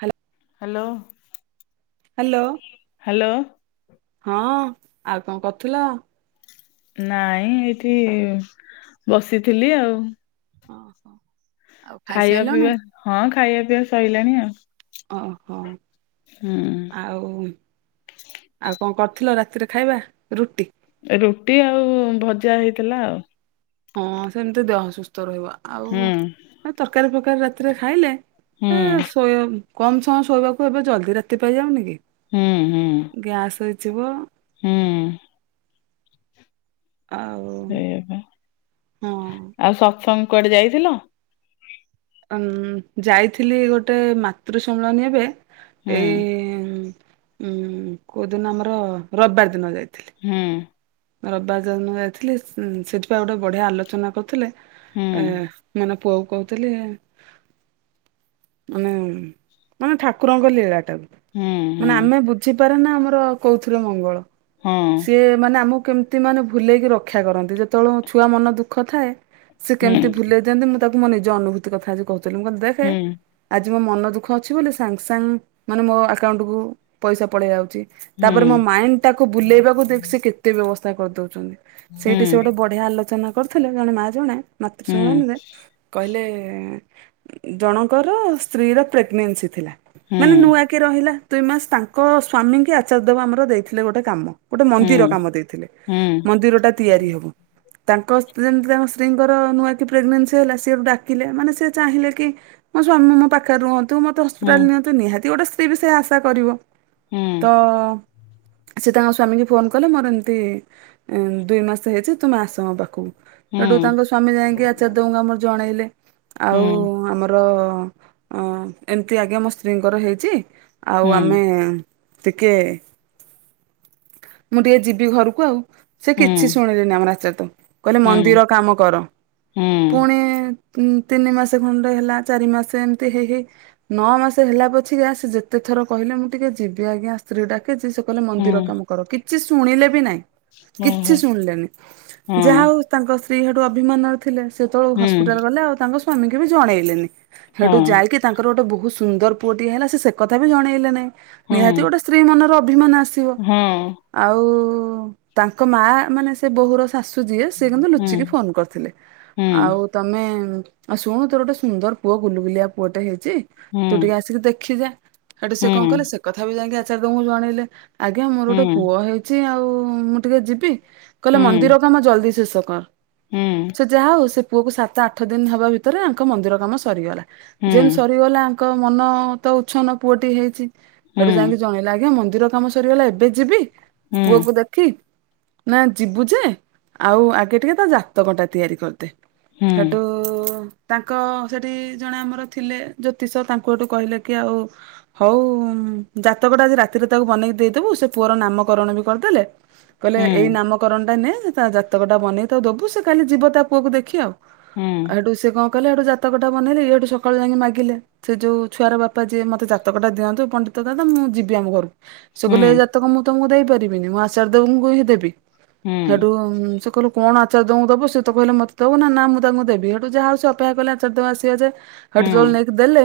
Hello. Hello. Hello. Hello. ହଁ, ଆଉ କଣ କରୁଥିଲ? ନାଇଁ ଏଇଠି ବସିଥିଲି ଆଉ। ହଁ, ହଁ। ଖାଇବା ପିଇବା, ହଁ ଖାଇବା ପିଇବା ସଇଲାଣି ଆଉ। ଅଁ ହଁ। ହୁଁ। ଆଉ ଆଉ କଣ କରିଥିଲ ରାତିରେ ଖାଇବା? ରୁଟି। ରୁଟି ଆଉ ଭଜା ହେଇଥିଲା ଆଉ। ହଁ ସେମିତି ଦେହ ସୁସ୍ଥ ରହିବ ଆଉ ହୁଁ ତରକାରୀ ଫରକାରୀ ରାତିରେ ଖାଇଲେ ହୁଁ ଏ ଶୋଇ କମ ସମୟ ଶୋଇବାକୁ, ଏବେ ଜଲଦି ରାତିପାଇ ଯାଉନି କି? ହୁଁ ଗ୍ୟାସ ହେଇଯିବ। ହୁଁ। ଆଉ ସେଇପା, ହଁ ଆଉ ସତ୍ସଙ୍ଗ କୁଆଡେ ଯାଇଥିଲ? ଉଁ ଯାଇଥିଲି ଗୋଟେ ମାତୃ ସମ୍ବିଳନୀ ଏବେ ହୁଁ ଏଇ ଉଁ କୋଉ ଦିନ ଆମର ରବିବାର ଦିନ ଯାଇଥିଲି। ହୁଁ। ରବିବାର ଦିନ ଯାଇଥିଲି। ସେଠିପା ଗୋଟେ ବଢ଼ିଆ ଆଲୋଚନା କରୁଥିଲେ ହୁଁ ଏ ପୁଅକୁ କହୁଥିଲି ମାନେ ମାନେ ଠାକୁରଙ୍କ ଲୀଳା। ତାକୁ ହୁଁ ହୁଁ ମାନେ ଆମେ ବୁଝିପାରେନା ଆମର କୋଉଥିରେ ମଙ୍ଗଳ। ହଁ। ସେ ମାନେ ଆମକୁ କେମିତି ମାନେ ଭୁଲେଇକି ରକ୍ଷା କରନ୍ତି, ଯେତେବେଳେ ଛୁଆ ମନ ଦୁଃଖ ଥାଏ ସେ ହୁଁ କେମିତି ଭୁଲେଇ ଦିଅନ୍ତି ମୁଁ ତାକୁ ମୋ ନିଜ ଅନୁଭୂତି କଥା କହୁଥିଲି। ମୁଁ କହିଲି ଦେଖେ ହୁଁ ଆଜି ମୋ ମନ ଦୁଃଖ ଅଛି ବୋଲି ସାଙ୍ଗ ସାଙ୍ଗ ମାନେ ମୋ ଆକାଉଣ୍ଟ କୁ ପଇସା ପଳେଇ ଆଉଛି। ତାପରେ ମୋ ହୁଁ ମାଇଣ୍ଡ ଟାକୁ ବୁଲେଇବାକୁ ସେ କେତେ ବ୍ୟବସ୍ଥା କରିଦଉଚନ୍ତି। ସେଇଠି ସେ ସେଠି ହୁଁ ଗୋଟେ ବଢ଼ିଆ ଆଲୋଚନା କରିୁଥିଲେ ଜଣେ ମା ଜଣେ ମାତୃ ହୁଁ ସମ୍ମଳନୀରେ କହିଲେ ଜଣଙ୍କର ସ୍ତ୍ରୀ ର ପ୍ରେଗନେନ୍ସି ଥିଲା ମାନେ ହୁଁ ନୂଆ କି ରହିଲା ଦୁଇ ମାସ ତାଙ୍କ ସ୍ଵାମୀ କି ଆଚାର୍ଯ୍ୟ ଦେବ ଆମର ଦେଇଥିଲେ ଗୋଟେ କାମ ଗୋଟେ ହୁଁ ମନ୍ଦିର ହୁଁ କାମ। ହୁଁ ହୁଁ ହୁଁ ହୁଁ ମନ୍ଦିର ଟା ତିଆରି ହବ। ତାଙ୍କ ସେ ଯେମିତି ତାଙ୍କ ସ୍ତ୍ରୀଙ୍କର ନୂଆ କି ପ୍ରେଗନେନ୍ସି ହେଲା ସିଏ ଡାକିଲେ, ମାନେ ସିଏ ଚାହିଁଲେ କି ମୋ ସ୍ବାମୀ ମୋ ପାଖରେ ରୁହ ତୁ ମୋତେ ହସ୍ପିଟାଲ ନିଅନ୍ତୁ ନିହାତି ଗୋଟେ ସ୍ତ୍ରୀ ବି ସେ ଆଶା କରିବ ତ ସେ ତାଙ୍କ ସ୍ଵାମୀ କି ଫୋନ୍ କଲେ ମୋର ଏମିତି ଦୁଇ ମାସ ହେଇଚି ତୁମେ ଆସ ମୋ ପାଖକୁ ସେଠୁ ତାଙ୍କ ସ୍ଵାମୀ ଯାଇକି ଆଚାର ଦଉଙ୍କୁ ଆମର ଜଣେଇଲେ ଆଉ ହୁଁ ଆମର ର ଅ ଏମିତି ଆଜ୍ଞା ମୋ ସ୍ତ୍ରୀଙ୍କର ହେଇଚି ଆଉ ଆମେ ଟିକେ ମୁଁ ଟିକେ ଯିବି ଘରକୁ ଆଉ। ସେ ହୁଁ କିଛି ଶୁଣିଲେନି ଆମର ଆଚାର୍ଯ୍ୟ କହିଲେ ହୁଁ ମନ୍ଦିର କାମ କର ହୁଁ ପୁଣି ଉ ତିନି ମାସେ ଖଣ୍ଡେ ହେଲା ଚାରି ମାସେ ଏମିତି ହେଇ ହେଇ ନଅ ମାସ ହେଲା ପଛିକା ସେ ଯେତେ ଥର କହିଲେ ମୁଁ ଟିକେ ଯିବି ଆଜ୍ଞା ସ୍ତ୍ରୀ ଡାକିଚି ସେ କହିଲେ ମନ୍ଦିର ହୁଁ କାମ କର କିଛି ଶୁଣିଲେ ବି ନାଇଁ। କିଛି ଓହୋ ଶୁଣିଲେନି ହଁ ଯାହା ହଉ ତାଙ୍କ ସ୍ତ୍ରୀ ହେଠୁ ଅଭିମାନର ଥିଲେ ସେତେବେଳେ ହଁ ହସ୍ପିଟାଲ୍ ଗଲେ ଆଉ ତାଙ୍କ ସ୍ଵାମୀ ବି ଜଣେଇଲେନି ହଁ ସେଠୁ ଯାଇକି ତାଙ୍କର ଗୋଟେ ବହୁତ୍ ସୁନ୍ଦର ପୁଅଟିଏ ହେଲା ସେ କଥା ବି ଜଣେଇଲେ ନାଇଁ। ନିହାତି ଗୋଟେ ସ୍ତ୍ରୀ ମନର ଅଭିମାନ ଆସିବ। ହୁଁ। ଆଉ ତାଙ୍କ ମା ମାନେ ସେ ବୋହୁର ଶାଶୁ ଯିଏ ସିଏ କିନ୍ତୁ ହଁ ଲୁଚିକି ଫୋନ୍ କରିଥିଲେ ଆଉ ତମେ ଆଉ ଶୁଣୁ ତୋର ଗୋଟେ ସୁନ୍ଦର ପୁଅ ଗୁଲୁ ଗୁଲିଆ ପୁଅଟେ ହେଇଚି ହଁ ହଁ ହଁ ତୁ ଟିକେ ଆସିକି ଦେଖି ଯା ସେଠୁ ହଁ ହଁ ସେ କଣ କଲେ ସେ କଥା ବି ଯାଇକି ଆଚାର୍ଯ୍ୟ ଙ୍କୁ ଜଣେଇଲେ ଆଜ୍ଞା ମୋର ହଁ ହଁ ହଁ ହଁ ହଁ ହଁ ହଁ ଗୋଟେ ପୁଅ ହେଇଚି ଆଉ ମୁଁ ଟିକେ ଯିବି କହିଲେ ହଁ ମନ୍ଦିର କାମ ଜଲଦି ଶେଷ କର ସେ ଯାହା ହଉ ଠୁ ସେ ପୁଅକୁ ସାତ ଆଠ ଦିନ ହବା ଭିତରେ ଆଙ୍କ ମନ୍ଦିର କାମ ସରିଗଲା ଯେମତି ସରିଗଲା ଙ୍କ ମନ ତ ଉଛନ ପୁଅଟି ହେଇଛି ସେଠୁ ହଁ ଯାଇକି ଜଣେଇଲା ଆଜ୍ଞା ମନ୍ଦିର କାମ ସରିଗଲା ଏବେ ଯିବି ପୁଅକୁ ଦେଖ କି ନା ଯିବୁ ଯେ ଆଉ ଆଗେ ଟିକେ ତା ଜାତକଟା ତିଆରି କରିଦେ। ହେଟୁ ତାଙ୍କ ସେଠି ଜଣେ ଆମର ଥିଲେ ଜ୍ୟୋତିଷ ତାଙ୍କୁ ହେଟୁ କହିଲେ କି ଆଉ ହଉ ଜାତକଟା ଆଜି ରାତିରେ ତାକୁ ବନେଇକି ଦେଇଦବୁ ସେ ପୁଅର ନାମକରଣ ବି କରିଦେଲେ। କହିଲେ ଏଇ ନାମକରଣ ଟା ନେ ତା ଜାତକଟା ବନେଇ ତା ଦବୁ ସେ କାଲି ଯିବ ତା ପୁଅକୁ ଦେଖି ଆଉ। ହେଠୁ ସେ କଣ କଲେ ସେଠୁ ଜାତକଟା ବନେଇଲେ ହେଇଠୁ ସକାଳୁ ଯାଇକି ମାଗିଲେ। ସେ ଯୋଉ ଛୁଆର ବାପା ଯିଏ ମତେ ଜାତକଟା ଦିଅନ୍ତୁ ପଣ୍ଡିତ ଦାଦା ମୁଁ ଯିବି ଆମ ଘରକୁ। ସେ କହିଲେ ଏ ଜାତକ ମୁଁ ତମକୁ ଦେଇପାରିବିନି ମୁଁ ଅର୍ଚଯ୍ୟ ଙ୍କୁ ହିଁ ଦେବି। ସେଠୁ ସେ କହିଲେ କଣ ଅର୍ଚାଯ୍ୟ ଙ୍କୁ ଦବୁ ସେ ତ କହିଲେ ମତେ ଦବୁ ନା ମୁଁ ତାଙ୍କୁ ମୁଁ ଦେବି। ହେଟୁ ଯାହା ହଉ ସେ ଅପେକ୍ଷା କଲେ ଅର୍ଚାଯ୍ୟ ଆସିବା ଯାଏଁ। [unintelligible] ଦେଲେ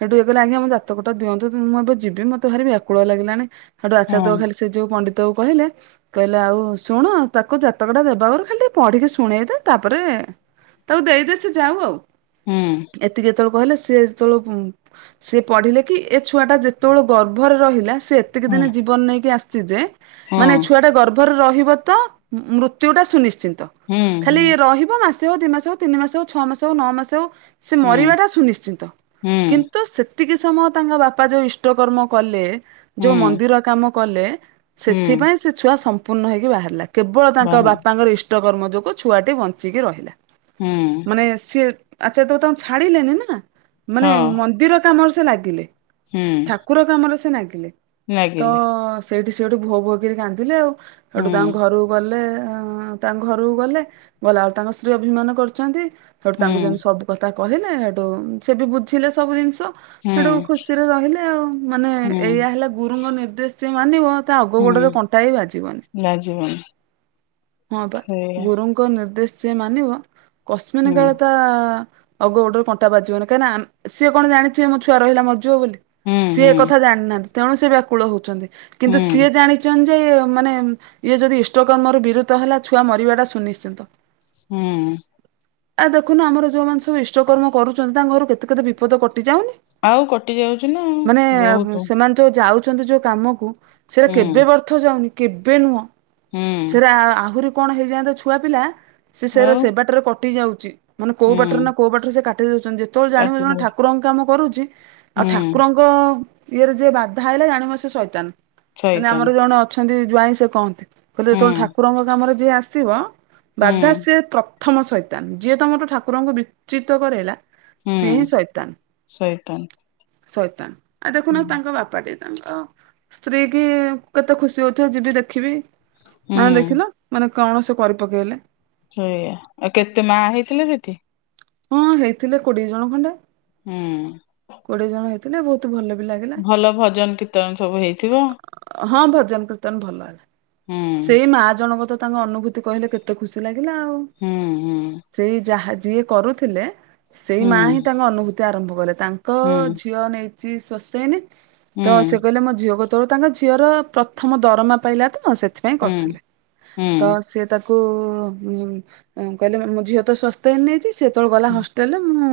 ହେଟୁ ଇଏ କହିଲେ ଆଜ୍ଞା ଆମ ଜାତକଟା ଦିଅନ୍ତୁ ମୁଁ ଏବେ ଯିବି ମତେ ଭାରି ବ୍ୟାକୁଳ ଲାଗିଲାଣି। ହେଟୁ ଅର୍ଚାଯ୍ୟ ଖାଲି ସେ ଯୋଉ ପଣ୍ଡିତ କୁ କହିଲେ। କହିଲେ ଆଉ ଶୁଣ ତାକୁ ଜାତକ ଟା ଦେବା ଆଗରୁ ଖାଲି ଟିକେ ପଢିକି ଶୁଣେଇଦେ ତାପରେ ତାକୁ ଦେଇଦେ ସେ ଯାଉ ଆଉ। ହୁଁ। ଏତିକି ଯେତେବେଳେ କହିଲେ ସିଏ ଯେତେବେଳକୁ ସେ ପଢିଲେ କି ଏ ଛୁଆ ଟା ଯେତେବେଳେ ଗର୍ଭରେ ରହିଲା ସେ ଯେତିକି ଦିନି ଜୀବନ ନେଇକି ଆସିଛି ଯେ ଛୁଆ ଟା ଗର୍ଭରେ ରହିବ ତ ମୃତ୍ୟୁ ଟା ସୁନିଶ୍ଚିତ ଖାଲି ରହିବ ମା ମାସେ ଆଉ ଦି ମାସେ ହୋଉ, ତିନି ମାସେ ହୋଉ, ଛଅ ମାସେ ହୋଉ, ନଅ ମାସେ ହୋଉ ସେ ମରିବାଟା ସୁନିଶ୍ଚିତ କିନ୍ତୁ ସେ ସେତିକି ସମୟ ତାଙ୍କ ବାପା ଯୋଉଁ ଇଷ୍ଟକର୍ମ କଲେ ଯୋଉଁ ମନ୍ଦିର କାମ କଲେ। ଏଥିପାଇଁ ସେ ଛୁଆ ସମ୍ପୂର୍ଣ୍ଣ ହୋଇକି ବାହାରିଲା କେବଳ ତାଙ୍କ ବାପାଙ୍କର ଇଷ୍ଟ ଇଷ୍ଟ କର୍ମ ଯୋଗୁଁ ଛୁଆଟି ବଞ୍ଚିକି ରହିଲା ହଁ ମାନେ ସିଏ ଆଚାର୍ୟ ତ ତାଙ୍କୁ ଛାଡିଲେନି ନା ମାନେ ମନ୍ଦିର କାମରେ ସେ ଲାଗିଲେ। ହୁଁ। ଠାକୁର କାମରେ ସେ ନାଗିଲେ ତ ସେଇଠି ସେ ହେଠୁ ଭୋ ଭୋ କରି କାନ୍ଦିଲେ ଆଉ। ହେଠୁ ହୁଁ ତାଙ୍କ ଘରୁ ଗଲେ ତାଙ୍କ ଘରକୁ ଗଲେ ଗଲା ବେଳକୁ ତାଙ୍କ ସ୍ତ୍ରୀ ଅଭିମାନ କରୁଛନ୍ତି। ହେଠୁ ହୁଁ ତାଙ୍କୁ ଯେମିତି ସବୁ କଥା କହିଲେ ହେଠୁ ସେ ବି ବୁଝିଲେ ସବୁ ଜିନିଷ। ହୁଁ ହେଠୁ ଖୁସିରେ ରହିଲେ ଆଉ ମାନେ ହୁଁ ଏଇଆା ହେଲା ଗୁରୁଙ୍କ ନିର୍ଦ୍ଦେଶ ଯିଏ ମାନିବ ତା ଅଗ ହୁଁ ଗୋଡରେ କଣ୍ଟା ବି ବାଜିବନି ଲାଗିବନି ହଁ ପା ସେଇଆ ଗୁରୁ ଙ୍କ ନିର୍ଦ୍ଦେଶ ଯିଏ ମାନିବ କଶମିିନ ହୁଁ କାଳେ ତା ଅଗ ଗୋଟରେ କଣ୍ଟା ବାଜିବ ନାହିଁ କାହିଁ ନାଁ ସିଏ କଣ ଜାଣିଥିବେ ମୋ ଛୁଆ ରହିଲା ମର ବୋଲି ହୁଁ ସିଏ ହୁଁ ଏକଥା ଜାଣିନାହାନ୍ତି ତେଣୁ ସେ ବ୍ୟାକୁଳ ହଉଛନ୍ତି କିନ୍ତୁ ହୁଁ ସିଏ ଜାଣି ଜାଣିଛନ୍ତି ଯେ ମାନେ ଇଏ ଯଦି ଇଷ୍ଟକର୍ମର ବିରୁତ ହେଲା ଛୁଆ ମରିବାଟା ସୁନିଶ୍ଚିତ। ହୁଁ। ଆ ଦେଖୁନ ଆମର ଯୋଉମାନେ ସବୁ ଇଷ୍ଟକର୍ମ କରୁଛନ୍ତି ତାଙ୍କ ଘରୁ କେତେ କେତେ ବିପଦ କଟିଯାଉନି। ଆଉ କଟି ଯାଉଛି ନା ବହୁତ। ତୋ ଯୋଉ ଯାଉଛନ୍ତି ଯୋଉ କାମକୁ ସେରା ହୁଁ କେବେ ବ୍ୟର୍ଥ ଯାଉନି କେବେ ନୁହଁ। ହୁଁ ସେରା ଆହୁରି କଣ ହେଇଯାଆନ୍ତେ ଛୁଆ ପିଲା ସେ ସେରା ଆଉ ସେବାଟରେ କଟି ଯାଉଛି। ମାନେ କୋଉ ହୁଁ ବାଟରେ ନା କୋଉ ବାଟରେ ସେ କାଟି ଦଉଛନ୍ତି ଯେତେବେଳେ ଜାଣିବ କାଟି ଜଣେ ଦଉଛି ଠାକୁରଙ୍କ କାମ କରୁଛି ଆଉ ହୁଁ ଠାକୁରଙ୍କ ତାଙ୍କ ଇଏରେ ଯିଏ ବାଧା ଆଇଲା ଜାଣିବ ସିଏ ସଇତାନ। ମାନେ ଆମର ଶଇତାନ ଜଣ ଅଛନ୍ତି ଜୁଆାଇଁ ସେ କହନ୍ତି କହିଲେ ହୁଁ ଯେତେବେଳେ ଠାକୁରଙ୍କ କାମରେ ଯିଏ ଆସିବ ହୁଁ ବାଧା ସିଏ ପ୍ରଥମ ସୈତାନ ଯିଏ ତମଠୁ ଠାକୁରଙ୍କୁ ବିଚ୍ୟୁତ କରାଇଲା। ହୁଁ ସିଏ ହିଁ ଶୈତାନ ଶଇତାନ ଶୈତାନ ଆ ହୁଁ ଦେଖୁନ ତାଙ୍କ ବାପାଟେ ତାଙ୍କ ସ୍ତ୍ରୀ କି କେତେ ଖୁସି ହଉଥିବେ ଯିବି ଦେଖିବି। ମାନେ ହୁଁ ଦେଖିଲ ମାନେ କଣ ସେ କରି ପକେଇଲେ। ସେଇଆ ଆଉ କେତେ ମା ହେଇଥିଲେ ସେଠି। ହଁ ହେଇଥିଲେ କୋଡିଏ ଜଣ ଖଣ୍ଡେ। ହୁଁ। କୋଡିଏ ଜଣ ହେଇଥିଲେ ବହୁତ ଭଲ ବି ଲାଗେ। ଭଲ ଭଜନ କୀର୍ତ୍ତନ ସବୁ ହେଇଥିବ। ହଁ ଭଜନ କୀର୍ତ୍ତନ ଭଲେ ହୁଁ ସେଇ ମା ଜଣକ ତ ତାଙ୍କ ଅନୁଭୂତି କହିଲେ କେ ମତେ ଖୁସି ଲାଗିଲା ଆଉ ହୁଁ ହୁଁ ସେଇ ଯାହା ଯିଏ କରୁଥିଲେ। ସେଇ ହୁଁ ମା ହିଁ ତାଙ୍କ ଅନୁଭୂତି ଆରମ୍ଭ କଲେ ତାଙ୍କ ହୁଁ ଝିଅ ନେଇଚି ସୁସ୍ଥ ହେଇନି। ହୁଁ ତ ସେ କହିଲେ ମୋ ଝିଅକୁ ତୋ ତାଙ୍କ ଝିଅର ପ୍ରଥମ ଦରମା ପାଇଲା ତ ସେ ସେଥିପାଇଁ ହୁଁ କରୁଥିଲେ ହୁଁ ତ ସେ ତାକୁ କହିଲେ ମୋ ଝିଅ ତ ସ୍ୱସ୍ତିନ ନେଇ ଯେତେବେଳେ ଗଲା ହଷ୍ଟେଲରେ ମୁଁ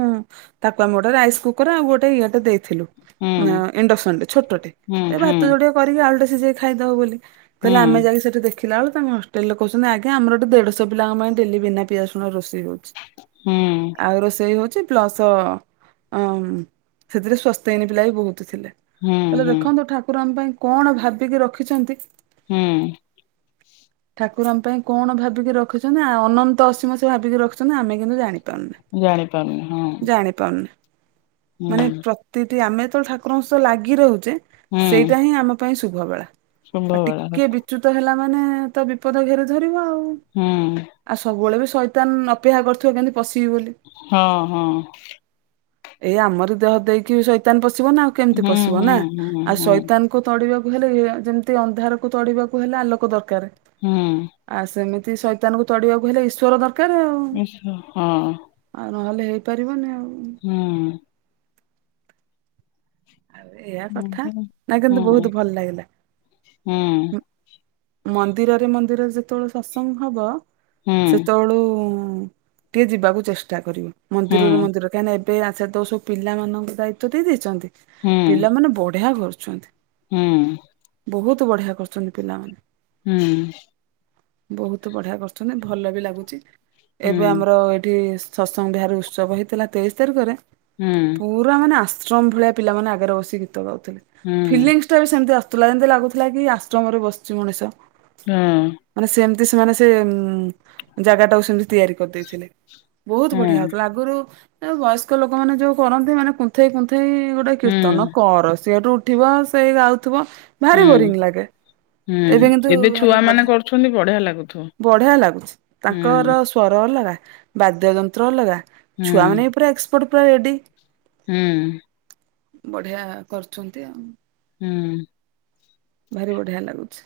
ତାକୁ ଆମେ ଗୋଟେ ରାଇସ୍ କୁକର ଆଉ ଗୋଟେ ଇଏଟେ ଦେଇଥିଲୁ। ହୁଁ ଇଣ୍ଡକ୍ସନଟେ ଛୋଟେ ହୁଁ ଏ ହୁଁ ହୁଁ ହୁଁ ଭାତ ଯୋଡିଏ କରିକି ଆଳୁଟେ ସିଝେଇ ଖାଇଦବ ବୋଲି। କହିଲେ ଆମେ ଯାଇକି ସେଠି ଦେ ଦେଖିଲା ଏଳକୁ ତାଙ୍କ ହଷ୍ଟେଲରେ କହୁ ଆଜ୍ଞା ଆମର ଏଠି ଦେଢଶହ ପିଲାଙ୍କ ପାଇଁ ଡେଲି ବିନା ପିଆଜ ରସୁଣ ରୋଷେଇ ହଉଛି। ହୁଁ। ଆଉ ରୋଷେଇ ହଉଛି ପ୍ଲସ ସେଥିରେ ସ୍ବାସ୍ତିନ ପିଲା ବି ବହୁତ ଥିଲେ। ହୁଁ କହିଲେ ହୁଁ ଦେଖନ୍ତୁ ଠାକୁର ଆମ ପାଇଁ କଣ ଭାବିକି ରଖିଛନ୍ତି। ହୁଁ। [inaudible] ଠାକୁର ଆମ ପାଇଁ କଣ ଭାବିକି ରଖୁଛନ୍ତି ଅନନ୍ତ ଅସୀମ ସେ ଭାବିକି ରଖୁଛନ୍ତି ଆମେ କିନ୍ତୁ ଜାଣି ପରୁନେ ଜାଣିପାରୁନି ହଁ ଜାଣିପାରୁନେ। ମାନେ ହୁଁ ପ୍ରତିଟି ଆମେତ ଠାକୁରଙ୍କ ସହ ଲାଗି ରହୁଛେ ହୁଁ ସେଇଟା ହିଁ ଆମ ପାଇଁ ଶୁଭ ବେଳା ଶୁମ୍ଭ ଆଉ ବେଳା ଟିକେ ବିଚ୍ୟୁତ ହେଲା ମାନେ ତ ବିପଦ ଘେରି ଧରିବ ଆଉ। ହୁଁ। ଆଉ ସବୁବେଳେ ବି ଶଇତାନ ଅପେକ୍ଷା କରିଥିବ କେମିତି ପଶିବି ବୋଲି। ହଁ ହଁ। ଏଇ ଆମରି ଦେହ ଦେଇକି ଶୈତାନ ପଶିବ ନା ଆଉ କେମିତି ହୁଁ ପଶିବ ହୁଁ ନା ହୁଁ ଆଉ ହୁଁ ଶୈତାନ କୁ ତଡିବାକୁ ହେଲେ ଇଏ ଯେମିତି ଅନ୍ଧାରକୁ ତଡିବାକୁ ହେଲେ ଆଲୋକ ଦରକାର। ହୁଁ। ଆଉ ସେମିତି ଶୈତାନଙ୍କୁ ତଡିବାକୁ ହେଲେ ଈଶ୍ୱର ଦରକାର ଆଉ। ଇସ ହଁ। ଆଉ ନହେଲେ ହେଇପାରିବନି ଆଉ। ହୁଁ। ଏଇଆ କଥା ହୁଁ ଆ କିନ୍ତୁ ହୁଁ ବହୁତ ଭଲ ଲାଗିଲା। ହୁଁ ମନ୍ଦିରରେ ମନ୍ଦିରରେ ଯେତେବେଳେ ସତ୍ସଙ୍ଗ ହବ। ହୁଁ ସେତେବେଳୁ ଟିକେ ଯିବାକୁ ଚେଷ୍ଟା କରିବ ହୁଁ ମନ୍ଦିରରେ ମନ୍ଦିର କାହିଁକି ନା ଏବେ ଆ ସେତେବେଳେ ସବୁ ପିଲାମାନଙ୍କୁ ଦାୟିତ୍ଵ ଦେଇ ଦେଇଛନ୍ତି, ହୁଁ ହୁଁ ପିଲାମାନେ ବଢିଆ କରୁଛନ୍ତି। ହୁଁ। ବହୁତ ବଢିଆ କରୁଛନ୍ତି ପିଲାମାନେ। ହୁଁ। ବହୁତ ବଢିଆ କରୁଛନ୍ତି, ଭଲ ବି ଲାଗୁଛି। ହଁ ଏବେ ଆମର ଏଇଠି ସତ୍ସଙ୍ଗ ବିହାର ଉତ୍ସବ ହେଇଥିଲା ତେଇଶ ତାରିଖରେ ହୁଁ। ପୁରା ମାନେ ଆଶ୍ରମ ଭଳିଆ ପିଲାମାନେ ଆଗରେ ବସି ଗୀତ ଗାଉଥିଲେ। ଫିଲିମ୍ ସେମିତି ଆସୁଥିଲା ଯେମିତି ଲାଗୁଥିଲା କି ଆଶ୍ରମରେ ବସିଛି ମଣିଷ। ହୁଁ। ମାନେ ସେମିତି ସେମାନେ ସେଇ ଜାଗାଟାକୁ ସେମିତି ତିଆରି କରିଦେଇଥିଲେ। ବହୁତ ବଢିଆ ହଉଥିଲା ଆଗରୁ ବୟସ୍କ ଲୋକମାନେ ଯୋଉ କରନ୍ତି ମାନେ କୁନ୍ଥେଇ କୁନ୍ଥେଇ ଗୋ ଗୋଟେ ହୁଁ ହୁଁ କୀର୍ତ୍ତନ କର ସିଏଠୁ ଉଠିବ ସେଇ ଗାଉଥିବ ଭାରି ବୋରିଙ୍ଗ ହୁଁ ଲାଗେ। ଏଇଟା କିନ୍ତୁ ଏବେ ଭାରି ଛୁଆ ମାନେ ବଢିଆ କରୁଛନ୍ତି ବଢିଆ ଲାଗୁଥିବ ବଢିଆ ଲାଗୁଛି ତାଙ୍କର ହୁଁ ସ୍ୱର ଅଲଗା ବାଦ୍ୟଯନ୍ତ୍ର ଅଲଗା ହୁଁ ଛୁଆ ମାନେବି ପୁରା ଏକ୍ସପର୍ଟ ପୁରା ରେଡି। ହୁଁ। ବଢିଆ କରୁଛନ୍ତି ଆଉ। ହୁଁ। ଭାରି ବଢିଆ ଲାଗୁଛି।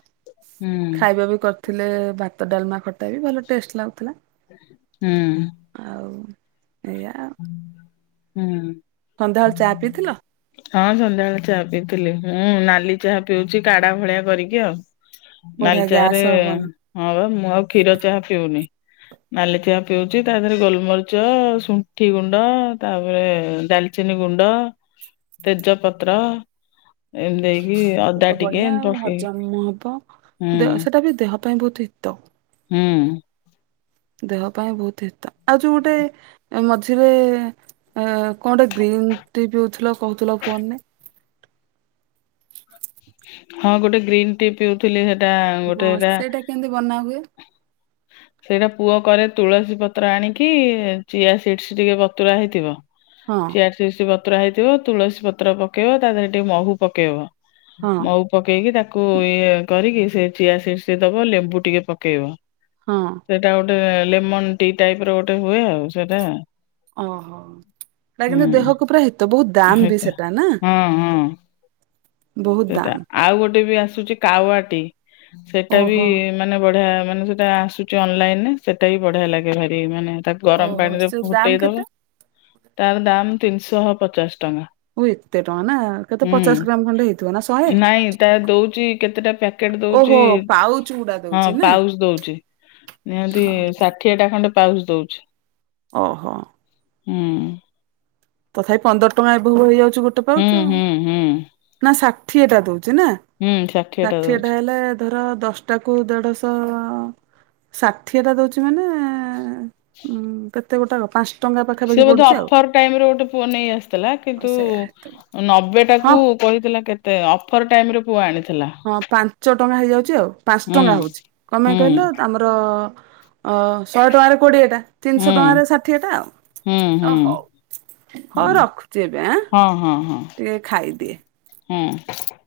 ହୁଁ ଖାଇବା ବି କ ଥିଲେ ଭାତ ଡାଲମା ଖଟାବି ଭଲ ଟେଷ୍ଟ ଲାଗୁଥିଲା। ହୁଁ। ଆଉ ଏଇୟା। ହୁଁ। ସନ୍ଧ୍ୟାବେଳେ ଚାହା ପିଇଥିଲ। ହଁ ସନ୍ଧ୍ୟାବେଳେ ଚାହା ପିଇଥିଲି ମୁଁ ନାଲି ଚାହା ପିଉଛି କାଢା ଭଳିଆ କରିକି ଆଉ। ବଢିଆ ନାଲି ଗ୍ୟାସ୍ ଚାହାରେ ହବନି ହଁବା ମୁଁ ଆଉ କ୍ଷୀର ଚାହା ପିଉନି। ନାଲି ଚାହା ପିଉଛି ତା ଦେହରେ ଗୋଲମରିଚ ସୁ କି ଗୁଣ୍ଡ ତାପରେ ଡାଲଚିନି ଗୁଣ୍ଡ ତେଜପତ୍ର। ଏନେକ୍। ସେଟା ବଢିଆ ହଜମ ହବ ହୁଁ ଦେହ ସେଟା ବି ଦେହ ପାଇଁ ବହୁତ ହିତ। ହୁଁ। ଦେହ ପାଇଁ ବହୁତ ହିତ ଆଉ ଯୋଉ ଗୋଟେ ଏ ମଝିରେ ଇଁ କଣ ଗୋଟେ ଗ୍ରୀନ୍ ଟି ପିଉଥିଲ କହୁଥିଲ ଫୋନ ରେ। [inaudible] ହଁ ଗୋଟେ ଗ୍ରୀନ୍ ଟି ପିଉଥିଲି ସେଟା ଗୋଟେ ହଁ ହେଟା ସେଇଟା କେମିତି ବନାହୁଏ? ସେଇଟା ପୁଅ କରେ ତୁଳସୀ ପତ୍ର ଆଣିକି ଚିଆ ସିଡିସ୍ ଟିକେ ବତୁରା ହେଇଥିବ। ହଁ ଚ଼ିଆ ସିଡିସ୍ ବତୁରା ହେଇଥିବ ତୁଳସୀ ପତ୍ର ପକେଇବ ତା ଦେହରେ ଟିକେ ମହୁ ପକେଇବ। ହଁ ମହୁ ପକେଇକି ତାକୁ ଇଏ କରିକି ସେ ଚିଆ ସିଡିସ୍ ଦବ ଲେମ୍ବୁ ଟିକେ ପକେଇବ। ହଁ। ସେଇଟା ଗୋଟେ ଲେମନ ଟି ଟାଇପର ଗୋଟେ ହୁଏ ଆଉ ସେଇଟା। ଓହୋ ସେଇଟା କିନ୍ତୁ ହୁଁ ଦେହକୁ ପୁରା ହିତ ବହୁତ ଦାମବି ସେଇଟା ସେଟା ନା। ହଁ ହଁ ବହୁତ ସେଇଟା ଦାମ। ଆଉ ଗୋଟେବି ଆସୁଛି କାୱାଟି ସେଟାବି ଓହୋ ମାନେ ବଢିଆ ମାନେ ସେଟା ଆସୁଛି ଅନଲାଇନରେ ସେଟାବିି ବଢିଆ ଲାଗେ ଭାରି ମାନେ ତା। ଗରମ ଓହୋ ପାଣିରେ ସେ ଦାମ କେତେ? ଫୁଟେଇଦବ ତାର ଦାମ ତିନିଶହ ପଚାଶ ଟଙ୍କା। ଓ ଏତେ ଟଙ୍କାନା କେତେ ହୁଁ ପଚାଶ ଗ୍ରାମ ଖଣ୍ଡେ ହେଇ ନାଇଁ ତା ଦଉଛି କେତେଟା ପ୍ୟାକେଟ ଓହୋ ଦଉଛି ପାଉଚ ଗୁଡା ହଁ ଦଉଛି ନା। ପାଉଜ ଦଉଛି ନିହାତି ଷାଠିଏଟା ଖଣ୍ଡେ ପାଉଜ୍ ଦଉଛି। ଓହୋ। ହୁଁ। ତଥାପି ପନ୍ଦର ଟଙ୍କା ଏବେ ହେଇଯାଉଛି ଗୋଟେ ହୁଁ ପାଉଚୁ ହୁଁ ହୁଁ ନା ଷାଠିଏଟା ଦଉଛି ନା। ହୁଁ ଷାଠିଏ ଟା ଷାଠିଏଟା ଦଉଛି ହେଲେ ଧର ଦଶଟାକୁ ଦେଢଶହ ଷାଠିଏଟା ଦଉଛି ମାନେ ଉଁ କେତେ ଗୋଟାକ ପାଞ୍ଚ ଟଙ୍କା ପାଖାପାଖି ସେ ବୋଧେ ପଡୁଛି ଆଉ ଅଫର ଟାଇମରେ ଗୋଟେ ପୁଅ ନେଇ ଆସିଥିଲା ହଁ କିନ୍ତୁ ସେଇଆ ହେଇଥିବ ନବେ ହଁ ଟାକୁ କହିଥିଲା କେତେ ଅଫର୍ ଟାଇମରେ ପୁଅ ଆଣିଥିଲା। ହଁ ପାଞ୍ଚଟଙ୍କା ହେଇଯାଉଛି ଆଉ ପାଞ୍ଚ ହୁଁ ଟଙ୍କା ହଉଛି କଣ ପାଇଁ ହୁଁ କହିଲ ଆମର ର ଅଁ ଶହେ ଟଙ୍କାରେ କୋଡିଏଟା। ହୁଁ ତିନିଶହ ଟଙ୍କାରେ ଷାଠିଏଟା ହୁଁ ହୁଁ ଆଉ ହଉ ହୁଁ ହଉ ରଖୁଛି ଏବେ ଆଁ। ହଁ ହଁ ହଁ ଟିକେ ଖାଇଦିଏ। ହୁଁ।